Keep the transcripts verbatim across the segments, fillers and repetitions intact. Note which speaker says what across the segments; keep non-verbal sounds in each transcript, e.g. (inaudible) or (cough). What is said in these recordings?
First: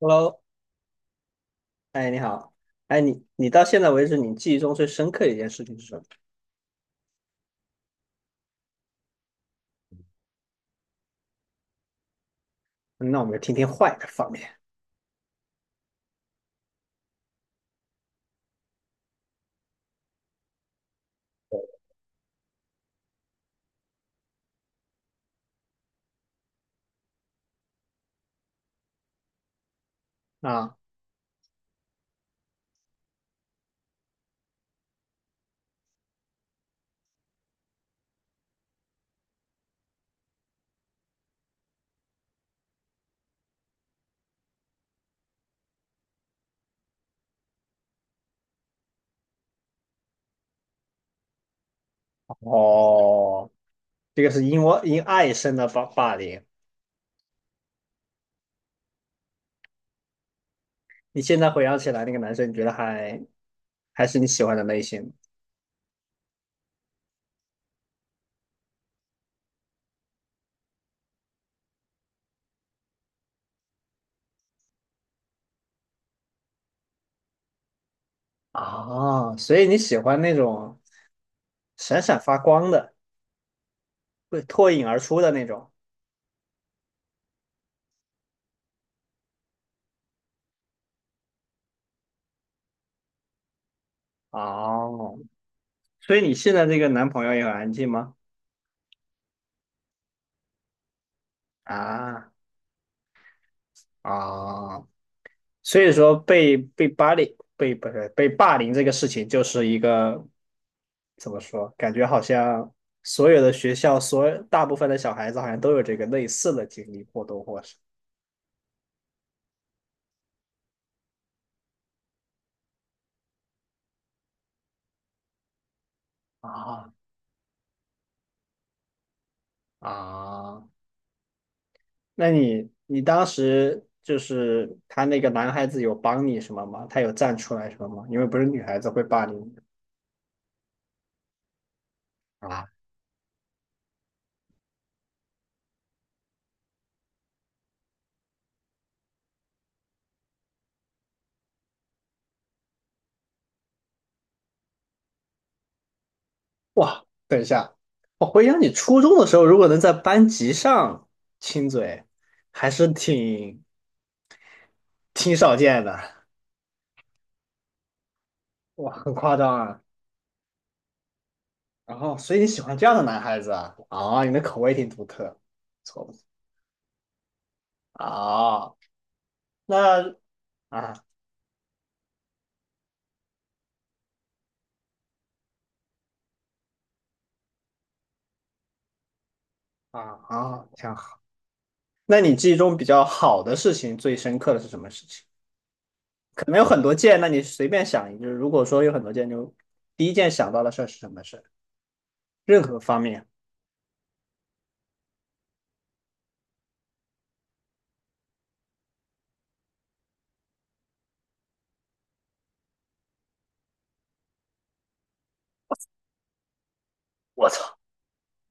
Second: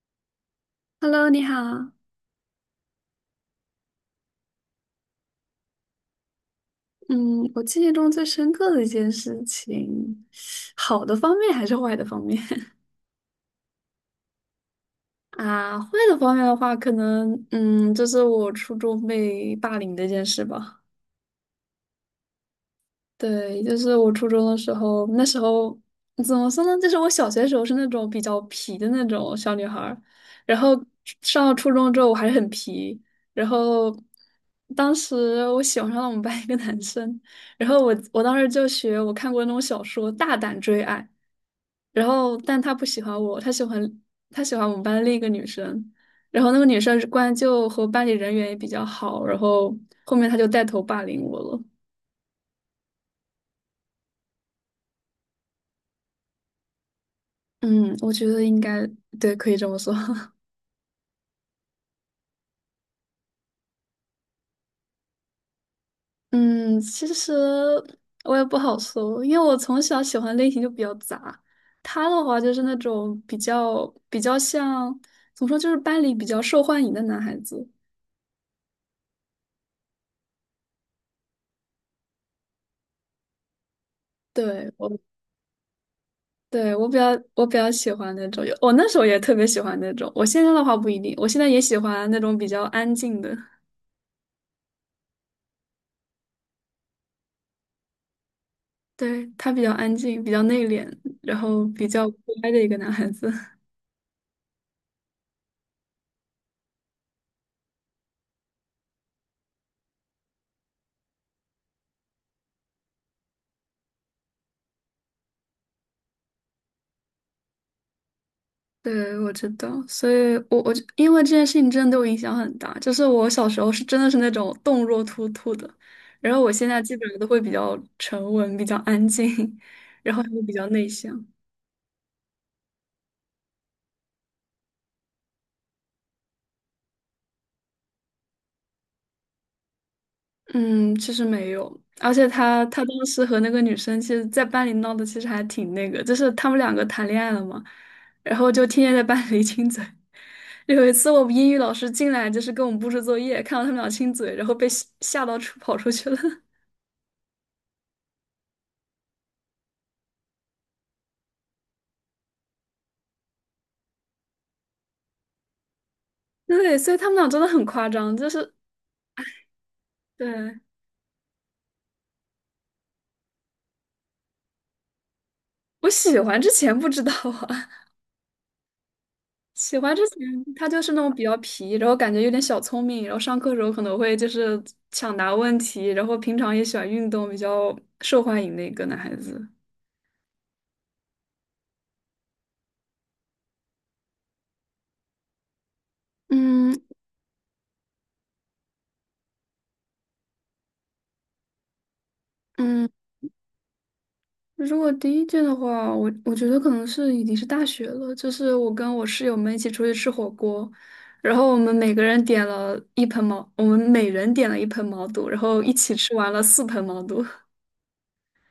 Speaker 1: Hello，
Speaker 2: Hello，你好。
Speaker 1: 哎，你好，哎，你你到现在为止，你记忆中最深刻的一件事情是什么？
Speaker 2: 嗯，我记忆中最深刻的一件事情，好的方面还是坏的方面？
Speaker 1: 嗯那我们就听听坏的方面
Speaker 2: (laughs) 啊？坏的方面的话，可能嗯，就是我初中被霸凌的一件事吧。对，就是我初中的时候，那时候怎么说呢？就是我小学的时候是那种比较皮的那种小女孩儿，然后
Speaker 1: 啊。
Speaker 2: 上了初中之后我还是很皮，然后当时我喜欢上了我们班一个男生，然后我我当时就学我看过那种小说《大胆追爱》，然后但他不喜欢我，他喜欢他喜欢我们班另一个女生，然后那个女生关就和班里人缘也比较好，然后后面他就带头霸凌我了。
Speaker 1: 哦，这个是因我因爱生的霸霸凌。
Speaker 2: 嗯，我觉得应该对，可以这么说。(laughs)
Speaker 1: 你现在回想起来，那个男生你觉得还还是你喜欢的类型
Speaker 2: 嗯，其实我也不好说，因为我从小喜欢类型就比较杂。他的话就是那种比较比较像，怎么说，就是班里比较受欢迎的男孩子。
Speaker 1: 啊？所以你喜欢那种闪闪发光的，会脱
Speaker 2: 对，
Speaker 1: 颖而
Speaker 2: 我，
Speaker 1: 出的那种。
Speaker 2: 对，我比较我比较喜欢那种，我那时候也特别喜欢那种。我现在的话不一定，我现在也喜欢那种比较安静的。
Speaker 1: 哦，所以你现在这个男朋友也很安静吗？
Speaker 2: 对，他比较安静，比较内敛，然后比较
Speaker 1: 啊
Speaker 2: 乖的一个男孩子。
Speaker 1: 啊，所以说被被霸凌被不是被霸凌这个事情，就是一个怎么说？感觉好像所有的学校，所有大部分的小孩子好像都有这个类似的经历，或多或少。
Speaker 2: 对，我知道，所以我我就因为这件事情真的对我影响很大，就是我小时候是真的是那种动若脱兔的，然后我现在
Speaker 1: 啊
Speaker 2: 基本上都会比较沉稳、比较安静，(laughs) 然后也会比
Speaker 1: 啊，
Speaker 2: 较内向。
Speaker 1: 那你你当时就是他那个男孩子有帮你什么吗？他有站出来什么吗？因为不是女孩子会霸凌你。
Speaker 2: 嗯，其实没有，而且他
Speaker 1: 啊，
Speaker 2: 他当时和那个女生，其实在班里闹的其实还挺那个，就是他们两个谈恋爱了嘛，然后就天天在班里亲嘴。有一次我们英语老师进来，就是跟我们布置作业，看到他们俩亲嘴，然后被吓吓到出跑出去了。
Speaker 1: 哇，等一下，我回想你初中的时候，如果能在班级上亲嘴，还是挺挺少见的，
Speaker 2: 对，所以他们俩真的很夸张，就是
Speaker 1: 哇，很夸张啊。
Speaker 2: 对。
Speaker 1: 然后，所以你喜欢这样的男孩子啊？啊，你的口味挺独特，
Speaker 2: 我
Speaker 1: 错不
Speaker 2: 喜
Speaker 1: 错
Speaker 2: 欢之前不知道啊，
Speaker 1: 啊，
Speaker 2: (laughs) 喜欢之
Speaker 1: 那
Speaker 2: 前他就是那
Speaker 1: 啊
Speaker 2: 种比较皮，然后感觉有点小聪明，然后上课的时候可能会就是抢答问题，然后平常也喜欢运动，比较受欢迎的一个男孩子。
Speaker 1: 啊啊，挺好。那你记忆中比较好的事情，最深刻的是什么事情？可能有
Speaker 2: 嗯。
Speaker 1: 很多件，那你随便想一个。如果说有很多件，就第一件想到的事儿是什么事儿？任何
Speaker 2: 嗯，
Speaker 1: 方面。
Speaker 2: 如果第一件的话，我我觉得可能是已经是大学了，就是我跟我室友们一起出去吃火锅，然后我们每个人点了一盆毛，我们每人点了一盆毛肚，然后一起吃完了四盆毛肚。
Speaker 1: 我操，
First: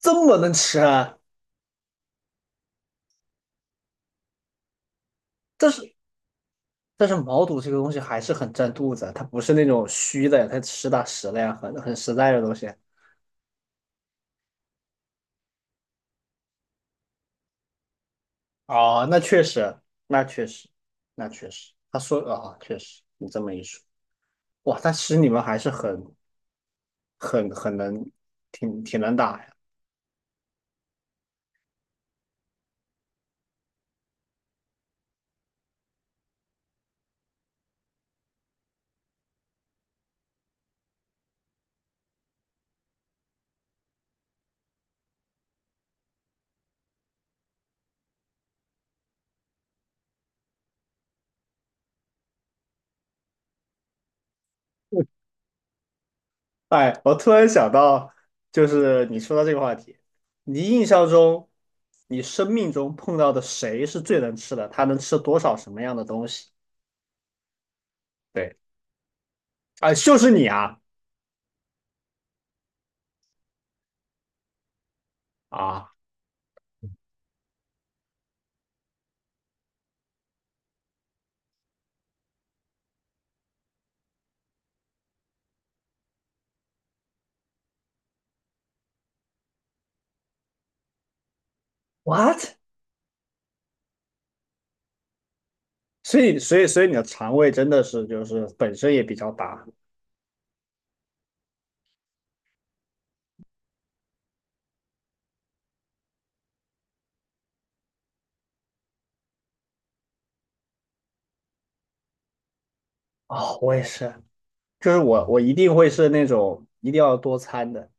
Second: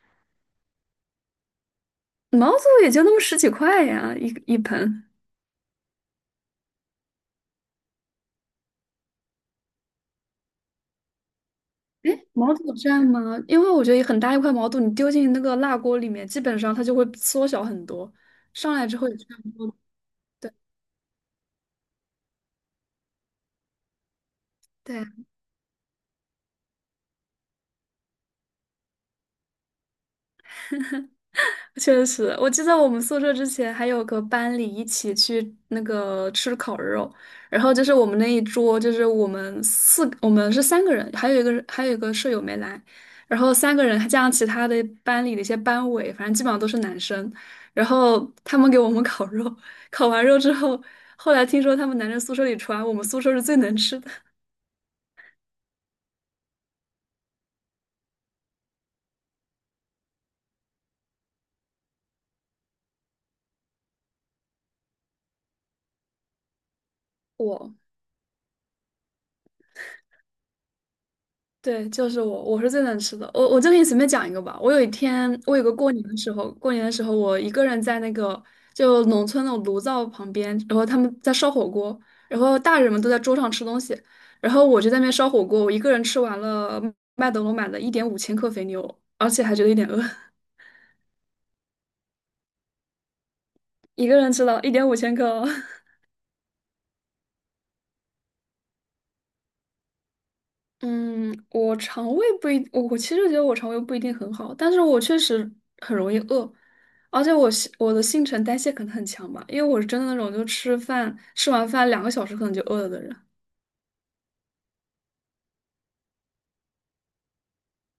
Speaker 1: 这么能吃啊！
Speaker 2: 毛肚也就那么十几块呀，一一盆。
Speaker 1: 但是但是毛肚这个东西还是很占肚子啊，它不是那种虚的，它实打实的呀，很很
Speaker 2: 哎，
Speaker 1: 实在的东
Speaker 2: 毛肚
Speaker 1: 西。
Speaker 2: 蘸吗？因为我觉得很大一块毛肚，你丢进那个辣锅里面，基本上它就会缩小很多，上来之
Speaker 1: 哦，
Speaker 2: 后也
Speaker 1: 那
Speaker 2: 差
Speaker 1: 确
Speaker 2: 不
Speaker 1: 实，
Speaker 2: 多。
Speaker 1: 那确
Speaker 2: 对。
Speaker 1: 实，那确实，他说啊、确实，你这么一说，哇，但
Speaker 2: 对
Speaker 1: 其
Speaker 2: 啊
Speaker 1: 实你们还是很、很、很能，挺挺能打呀。
Speaker 2: 确实，我记得我们宿舍之前还有个班里一起去那个吃烤肉，然后就是我们那一桌，就是我们四，我们是三个人，还有一个人还有一个舍友没来，然后三个人还加上其他的班里的一些班委，反正基本上都是男生，然后他们给我们烤肉，烤完肉之后，后来听说他们男生宿舍里传我们宿舍是最能吃的。
Speaker 1: 哎，我突然想到，就是你说到这个话题，你印象中，你生命中碰到的谁是最能吃的？他能吃多少什么样的东西？
Speaker 2: 我。
Speaker 1: 对，啊、就是你啊
Speaker 2: 对，就是我，我是最能吃的。我我就给你随便讲一个吧。我有一天，我有个过
Speaker 1: 啊
Speaker 2: 年的时候，过年的时候，我一个人在那个就农村那种炉灶旁边，然后他们在烧火锅，然后大人们都在桌上吃东西，然后我就在那边烧火锅，我一个人吃完了麦德龙买的一点五千克肥牛，而且还觉得有点饿，
Speaker 1: ，what？
Speaker 2: (laughs) 一个人吃了一点五千克哦。
Speaker 1: 所以，所以，所以你的肠胃真的是就是本身也比较大
Speaker 2: 嗯，我肠胃不一，我我其实觉得我肠胃不一定很好，但是我确实很容易饿，而且我新我的新陈代谢可能很强吧，因为我是真的那种就吃饭吃完饭两个小时可能就饿了的人。
Speaker 1: 哦，我也是。就是我我一定会是那种一定要多餐的。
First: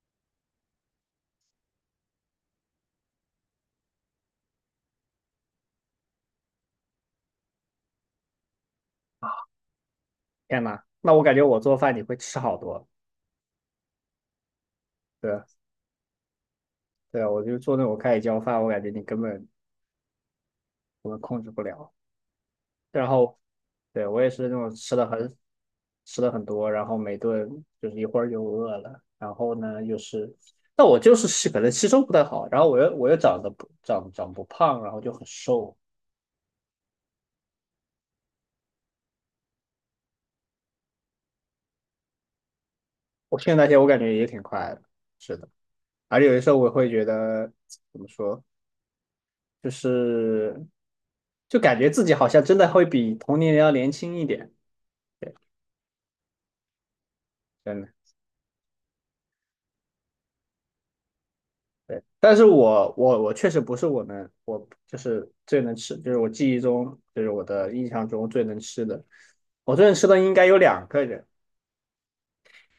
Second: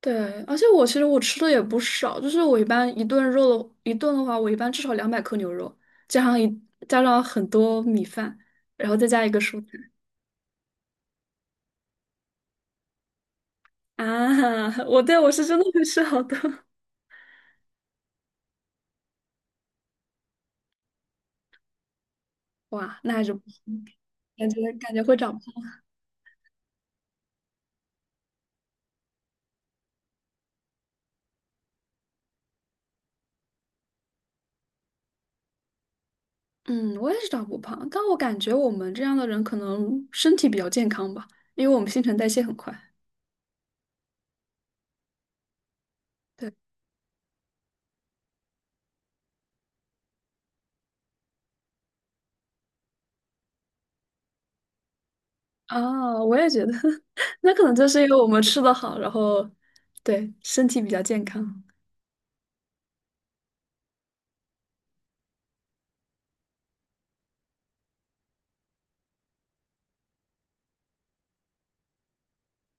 Speaker 2: 对，而且我其实我吃的也不少，就是我一般一顿肉的一顿的话，我一般至少两百克牛肉，加上一加上很多米饭，然后再加一个蔬菜。
Speaker 1: 天呐，那我感觉我做饭你会吃好多。
Speaker 2: 啊，我对。我是真
Speaker 1: 对
Speaker 2: 的会吃好多，
Speaker 1: 对啊，我就做那种盖浇饭，我感觉你根本我本控制不了。
Speaker 2: (laughs) 哇，
Speaker 1: 然
Speaker 2: 那还是
Speaker 1: 后，
Speaker 2: 不行，
Speaker 1: 对我也是那
Speaker 2: 感觉
Speaker 1: 种吃
Speaker 2: 感觉
Speaker 1: 的
Speaker 2: 会
Speaker 1: 很
Speaker 2: 长。
Speaker 1: 吃的很多，然后每顿就是一会儿就饿了，然后呢又是，那我就是吸可能吸收不太好，然后我又我又长得不长长不胖，然后就很瘦。
Speaker 2: 嗯，我也是长不胖，但我感觉我们这样的人可能身体比较健康吧，因为我们新陈代谢很快。
Speaker 1: 我现在那些，我感觉也挺快的，是的。而且有的时
Speaker 2: 对。
Speaker 1: 候我会觉得怎么说，就是就感觉自己好像真的会比同龄人要年轻一点，
Speaker 2: 啊，我也觉得，(laughs) 那可能
Speaker 1: 真
Speaker 2: 就
Speaker 1: 的。
Speaker 2: 是因为我们吃的好，然后对身体比较健康。
Speaker 1: 对，但是我我我确实不是我们，我就是最能吃，就是我记忆中，就是我的印象中最能吃的。我最能吃的应该有两个人。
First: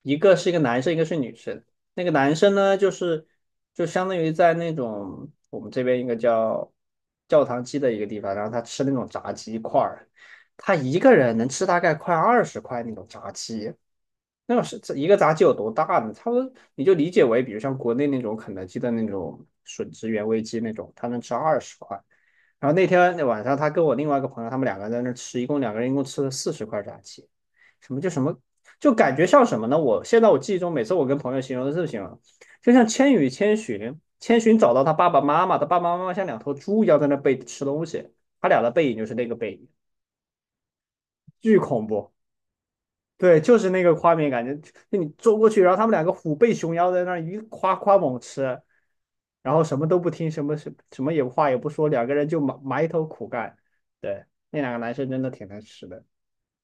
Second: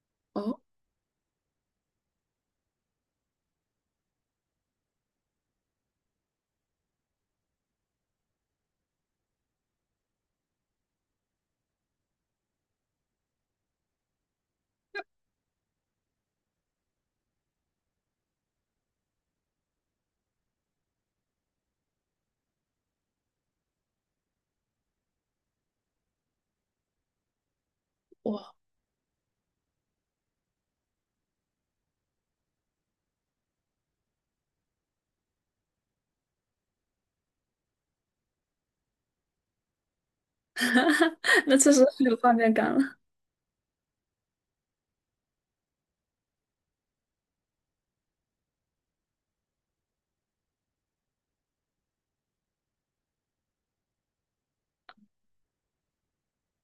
Speaker 1: 一个是一个
Speaker 2: 哦。
Speaker 1: 男生，一个是女生。那个男生呢，就是就相当于在那种我们这边一个叫教堂鸡的一个地方，然后他吃那种炸鸡块儿，他一个人能吃大概快二十块那种炸鸡。那是这一个炸鸡有多大呢？差不多你就理解为，比如像国内那种肯德基的那种吮指原味鸡那种，他能吃二十块。然后那天那晚上，他跟我另外一个朋友，他们两个人在那吃，一共两个人一共吃了四十块炸鸡。什么叫什么
Speaker 2: 哇，
Speaker 1: 就感觉像什么呢？我现在我记忆中，每次我跟朋友形容的事情容，就像《千与千寻》，千寻找到他爸爸妈妈，他爸爸妈妈像两头猪一样在那背吃东西，他俩的背影就是那个背影，
Speaker 2: (laughs)
Speaker 1: 巨
Speaker 2: 那确实
Speaker 1: 恐
Speaker 2: 很
Speaker 1: 怖。
Speaker 2: 有画面感了，
Speaker 1: 对，就是那个画面感觉，就你坐过去，然后他们两个虎背熊腰在那儿一夸夸猛吃，然后什么都不听，什么什什么也话也不说，两个人就埋埋头苦干。对，那两个男生真的挺能吃的，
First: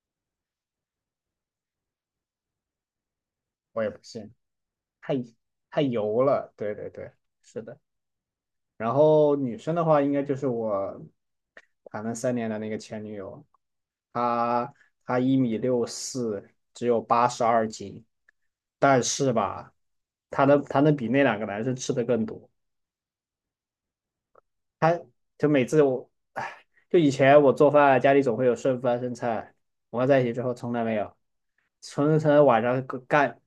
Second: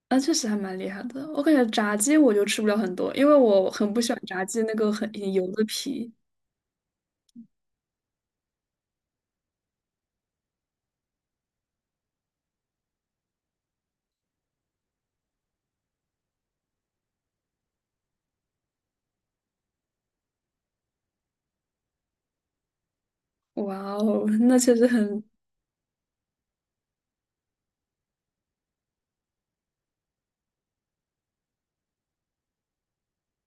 Speaker 2: 那确实还蛮厉害的。我感觉炸鸡我就吃不了很多，因为我
Speaker 1: 我也
Speaker 2: 很
Speaker 1: 不
Speaker 2: 不喜欢
Speaker 1: 信，
Speaker 2: 炸鸡那个很
Speaker 1: 太
Speaker 2: 很油的
Speaker 1: 太
Speaker 2: 皮。
Speaker 1: 油了。对对对，是的。然后女生的话，应该就是我谈了三年的那个前女友，她她一米六四，只有八十二斤，但是吧，她能她能比那两个男生吃的更多。
Speaker 2: 哇哦，(laughs) 那确实
Speaker 1: 她
Speaker 2: 很。
Speaker 1: 就每次我，唉，就以前我做饭，家里总会有剩饭剩菜，我们在一起之后从来没有，从从晚上干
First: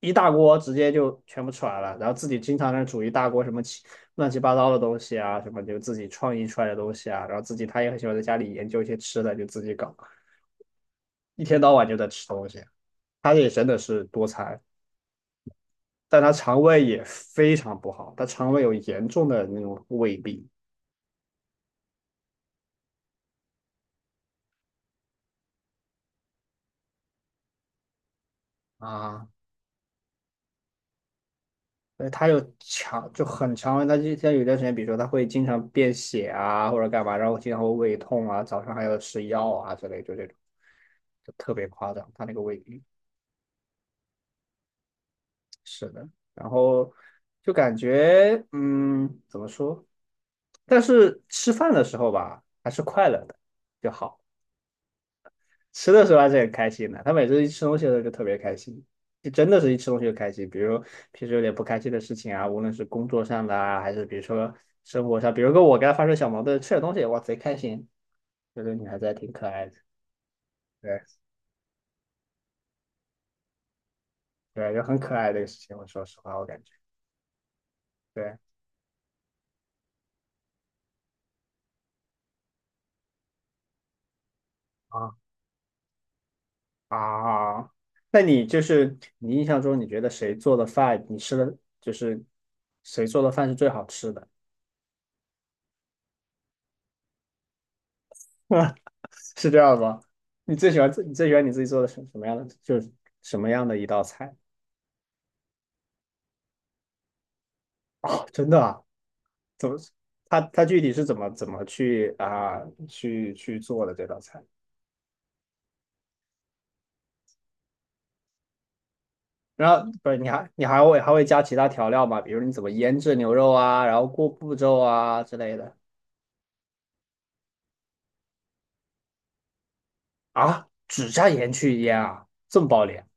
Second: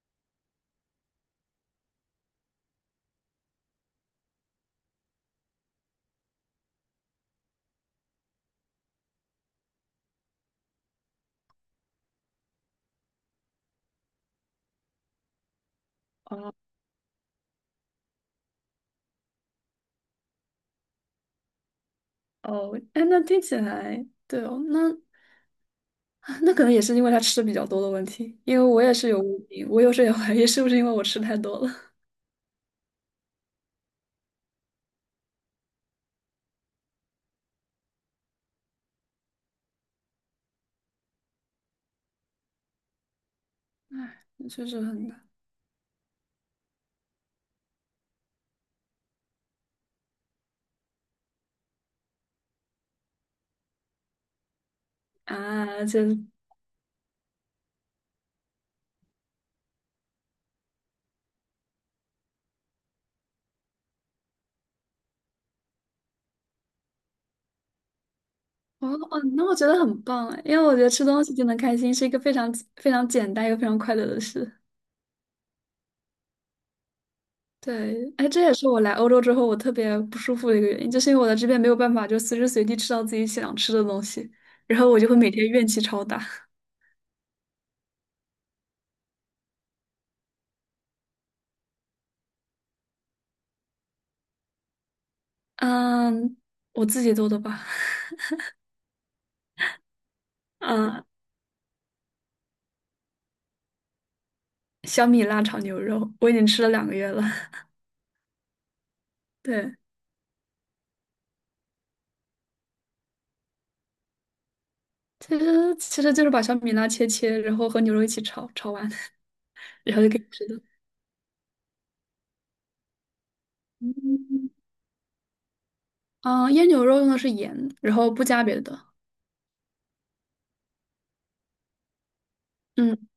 Speaker 1: 一大锅直接就全部出来了，然后自己经常在那煮一大锅什么奇乱七八糟的东西啊，什么就自己创意出来的东西啊，然后自己他也很喜欢在家里研究一些吃的，就自己搞，一天到晚就在吃东西。他也真的是多餐，但他
Speaker 2: 啊。
Speaker 1: 肠胃也非常不好，他肠胃有严重的那种胃病
Speaker 2: 哦，哎，那听起来对哦，那。(laughs) 那可能也是因为他吃的比较多的问题，因为我也是有
Speaker 1: 啊，
Speaker 2: 胃病，我有时候也怀疑是不是因为我吃太多了。(laughs)
Speaker 1: 所以他有强就很强，他就他有一段时间，比如说他会经常便血啊或者干嘛，然后经常会胃痛啊，早上还要吃药啊之类，就这种就特别夸张，他那个胃病。
Speaker 2: 唉，确实很难
Speaker 1: 是的，然后就感觉，嗯，怎么说？但是吃饭的时候吧，还是快乐的就好。
Speaker 2: 啊，
Speaker 1: 吃的时
Speaker 2: 这
Speaker 1: 候还是很开心的。他每次一吃东西的时候就特别开心，就真的是一吃东西就开心。比如平时有点不开心的事情啊，无论是工作上的啊，还是比如说生活上，比如说我跟他发生小矛盾，吃点东西，哇，贼开心。这个女
Speaker 2: 哦
Speaker 1: 孩子还
Speaker 2: 哦，
Speaker 1: 挺
Speaker 2: 那
Speaker 1: 可
Speaker 2: 我
Speaker 1: 爱
Speaker 2: 觉
Speaker 1: 的，
Speaker 2: 得很棒哎，因为我觉得
Speaker 1: 对
Speaker 2: 吃东西就能开心是一个非常非常简单又非常快乐的事。
Speaker 1: 对，就很可爱这个事情。我说实话，我感觉
Speaker 2: 对，哎，
Speaker 1: 对。
Speaker 2: 这也是我来欧洲之后我特别不舒服的一个原因，就是因为我在这边没有办法就随时随地吃到自己想吃的东西，然后我就会
Speaker 1: 啊。
Speaker 2: 每天怨气超大。
Speaker 1: 啊，那你就是你印象中，你觉得谁做的饭，你吃的就是谁做的饭是最好吃的？
Speaker 2: 嗯，我自己做的吧。
Speaker 1: (laughs) 是这样吗？你最喜欢自
Speaker 2: 嗯，
Speaker 1: 你最喜欢你自己做的什什么样的，就是什么样的一道菜？
Speaker 2: 小米辣炒牛肉，我已经吃了两个月了。
Speaker 1: (laughs) 哦，真的啊？怎
Speaker 2: 对。
Speaker 1: 么？他他具体是怎么怎么去啊去去做的这道菜？
Speaker 2: 其实其实就是把小米辣切切，然后和牛肉一起炒，炒完
Speaker 1: 然
Speaker 2: (laughs)
Speaker 1: 后
Speaker 2: 然后就
Speaker 1: 不
Speaker 2: 可
Speaker 1: 是
Speaker 2: 以
Speaker 1: 你
Speaker 2: 吃
Speaker 1: 还
Speaker 2: 的。
Speaker 1: 你还会还会加其他调料吗？比如你怎么腌制牛肉啊，然后过
Speaker 2: 嗯。
Speaker 1: 步骤啊之类的
Speaker 2: 啊，腌牛肉用的是盐，然后不加别的。
Speaker 1: 啊？只加盐去腌啊？这么暴
Speaker 2: 嗯，
Speaker 1: 力？(laughs)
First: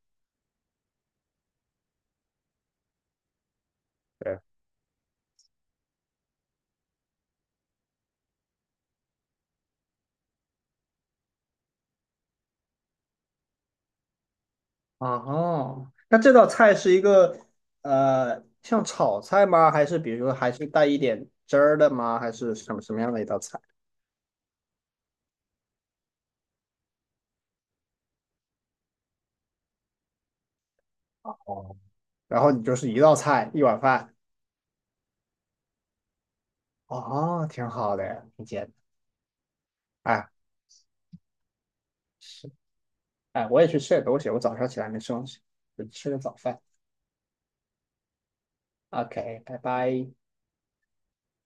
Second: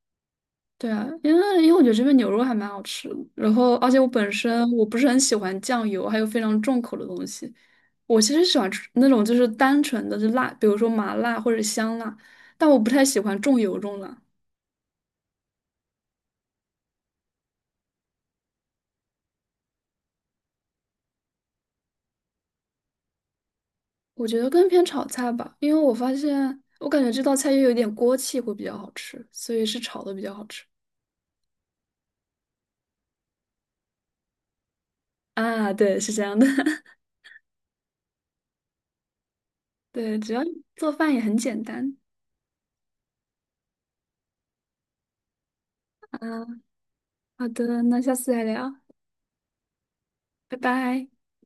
Speaker 2: 对啊，因为因为我觉得这边牛肉还蛮好吃的，然后而且我本
Speaker 1: 对。
Speaker 2: 身我不是很喜欢酱油，还有非常重口的东西。我其实喜欢吃那种就是单纯的就辣，比如说麻辣或者香辣，但我不太喜欢重油重辣。
Speaker 1: 啊哈，那这道菜是一个呃，像炒菜吗？还是比如说还是带一点汁儿的吗？还是什么什么样的一道菜？
Speaker 2: 我觉得更偏炒菜吧，因为我发现我感觉这道菜又有点锅气会比较好吃，所以是炒的比较好吃。
Speaker 1: 哦，然后你就是一道菜一碗饭，
Speaker 2: 啊，对，是这样的，(laughs)
Speaker 1: 哦，挺好的，挺简单。
Speaker 2: 对，
Speaker 1: 哎，
Speaker 2: 只要做饭也很简单
Speaker 1: 是，哎，我也去吃点东西，我早上起来没吃东西，就吃个早
Speaker 2: 啊。
Speaker 1: 饭。
Speaker 2: 好的，那下次再聊，
Speaker 1: OK，拜拜。
Speaker 2: 拜拜。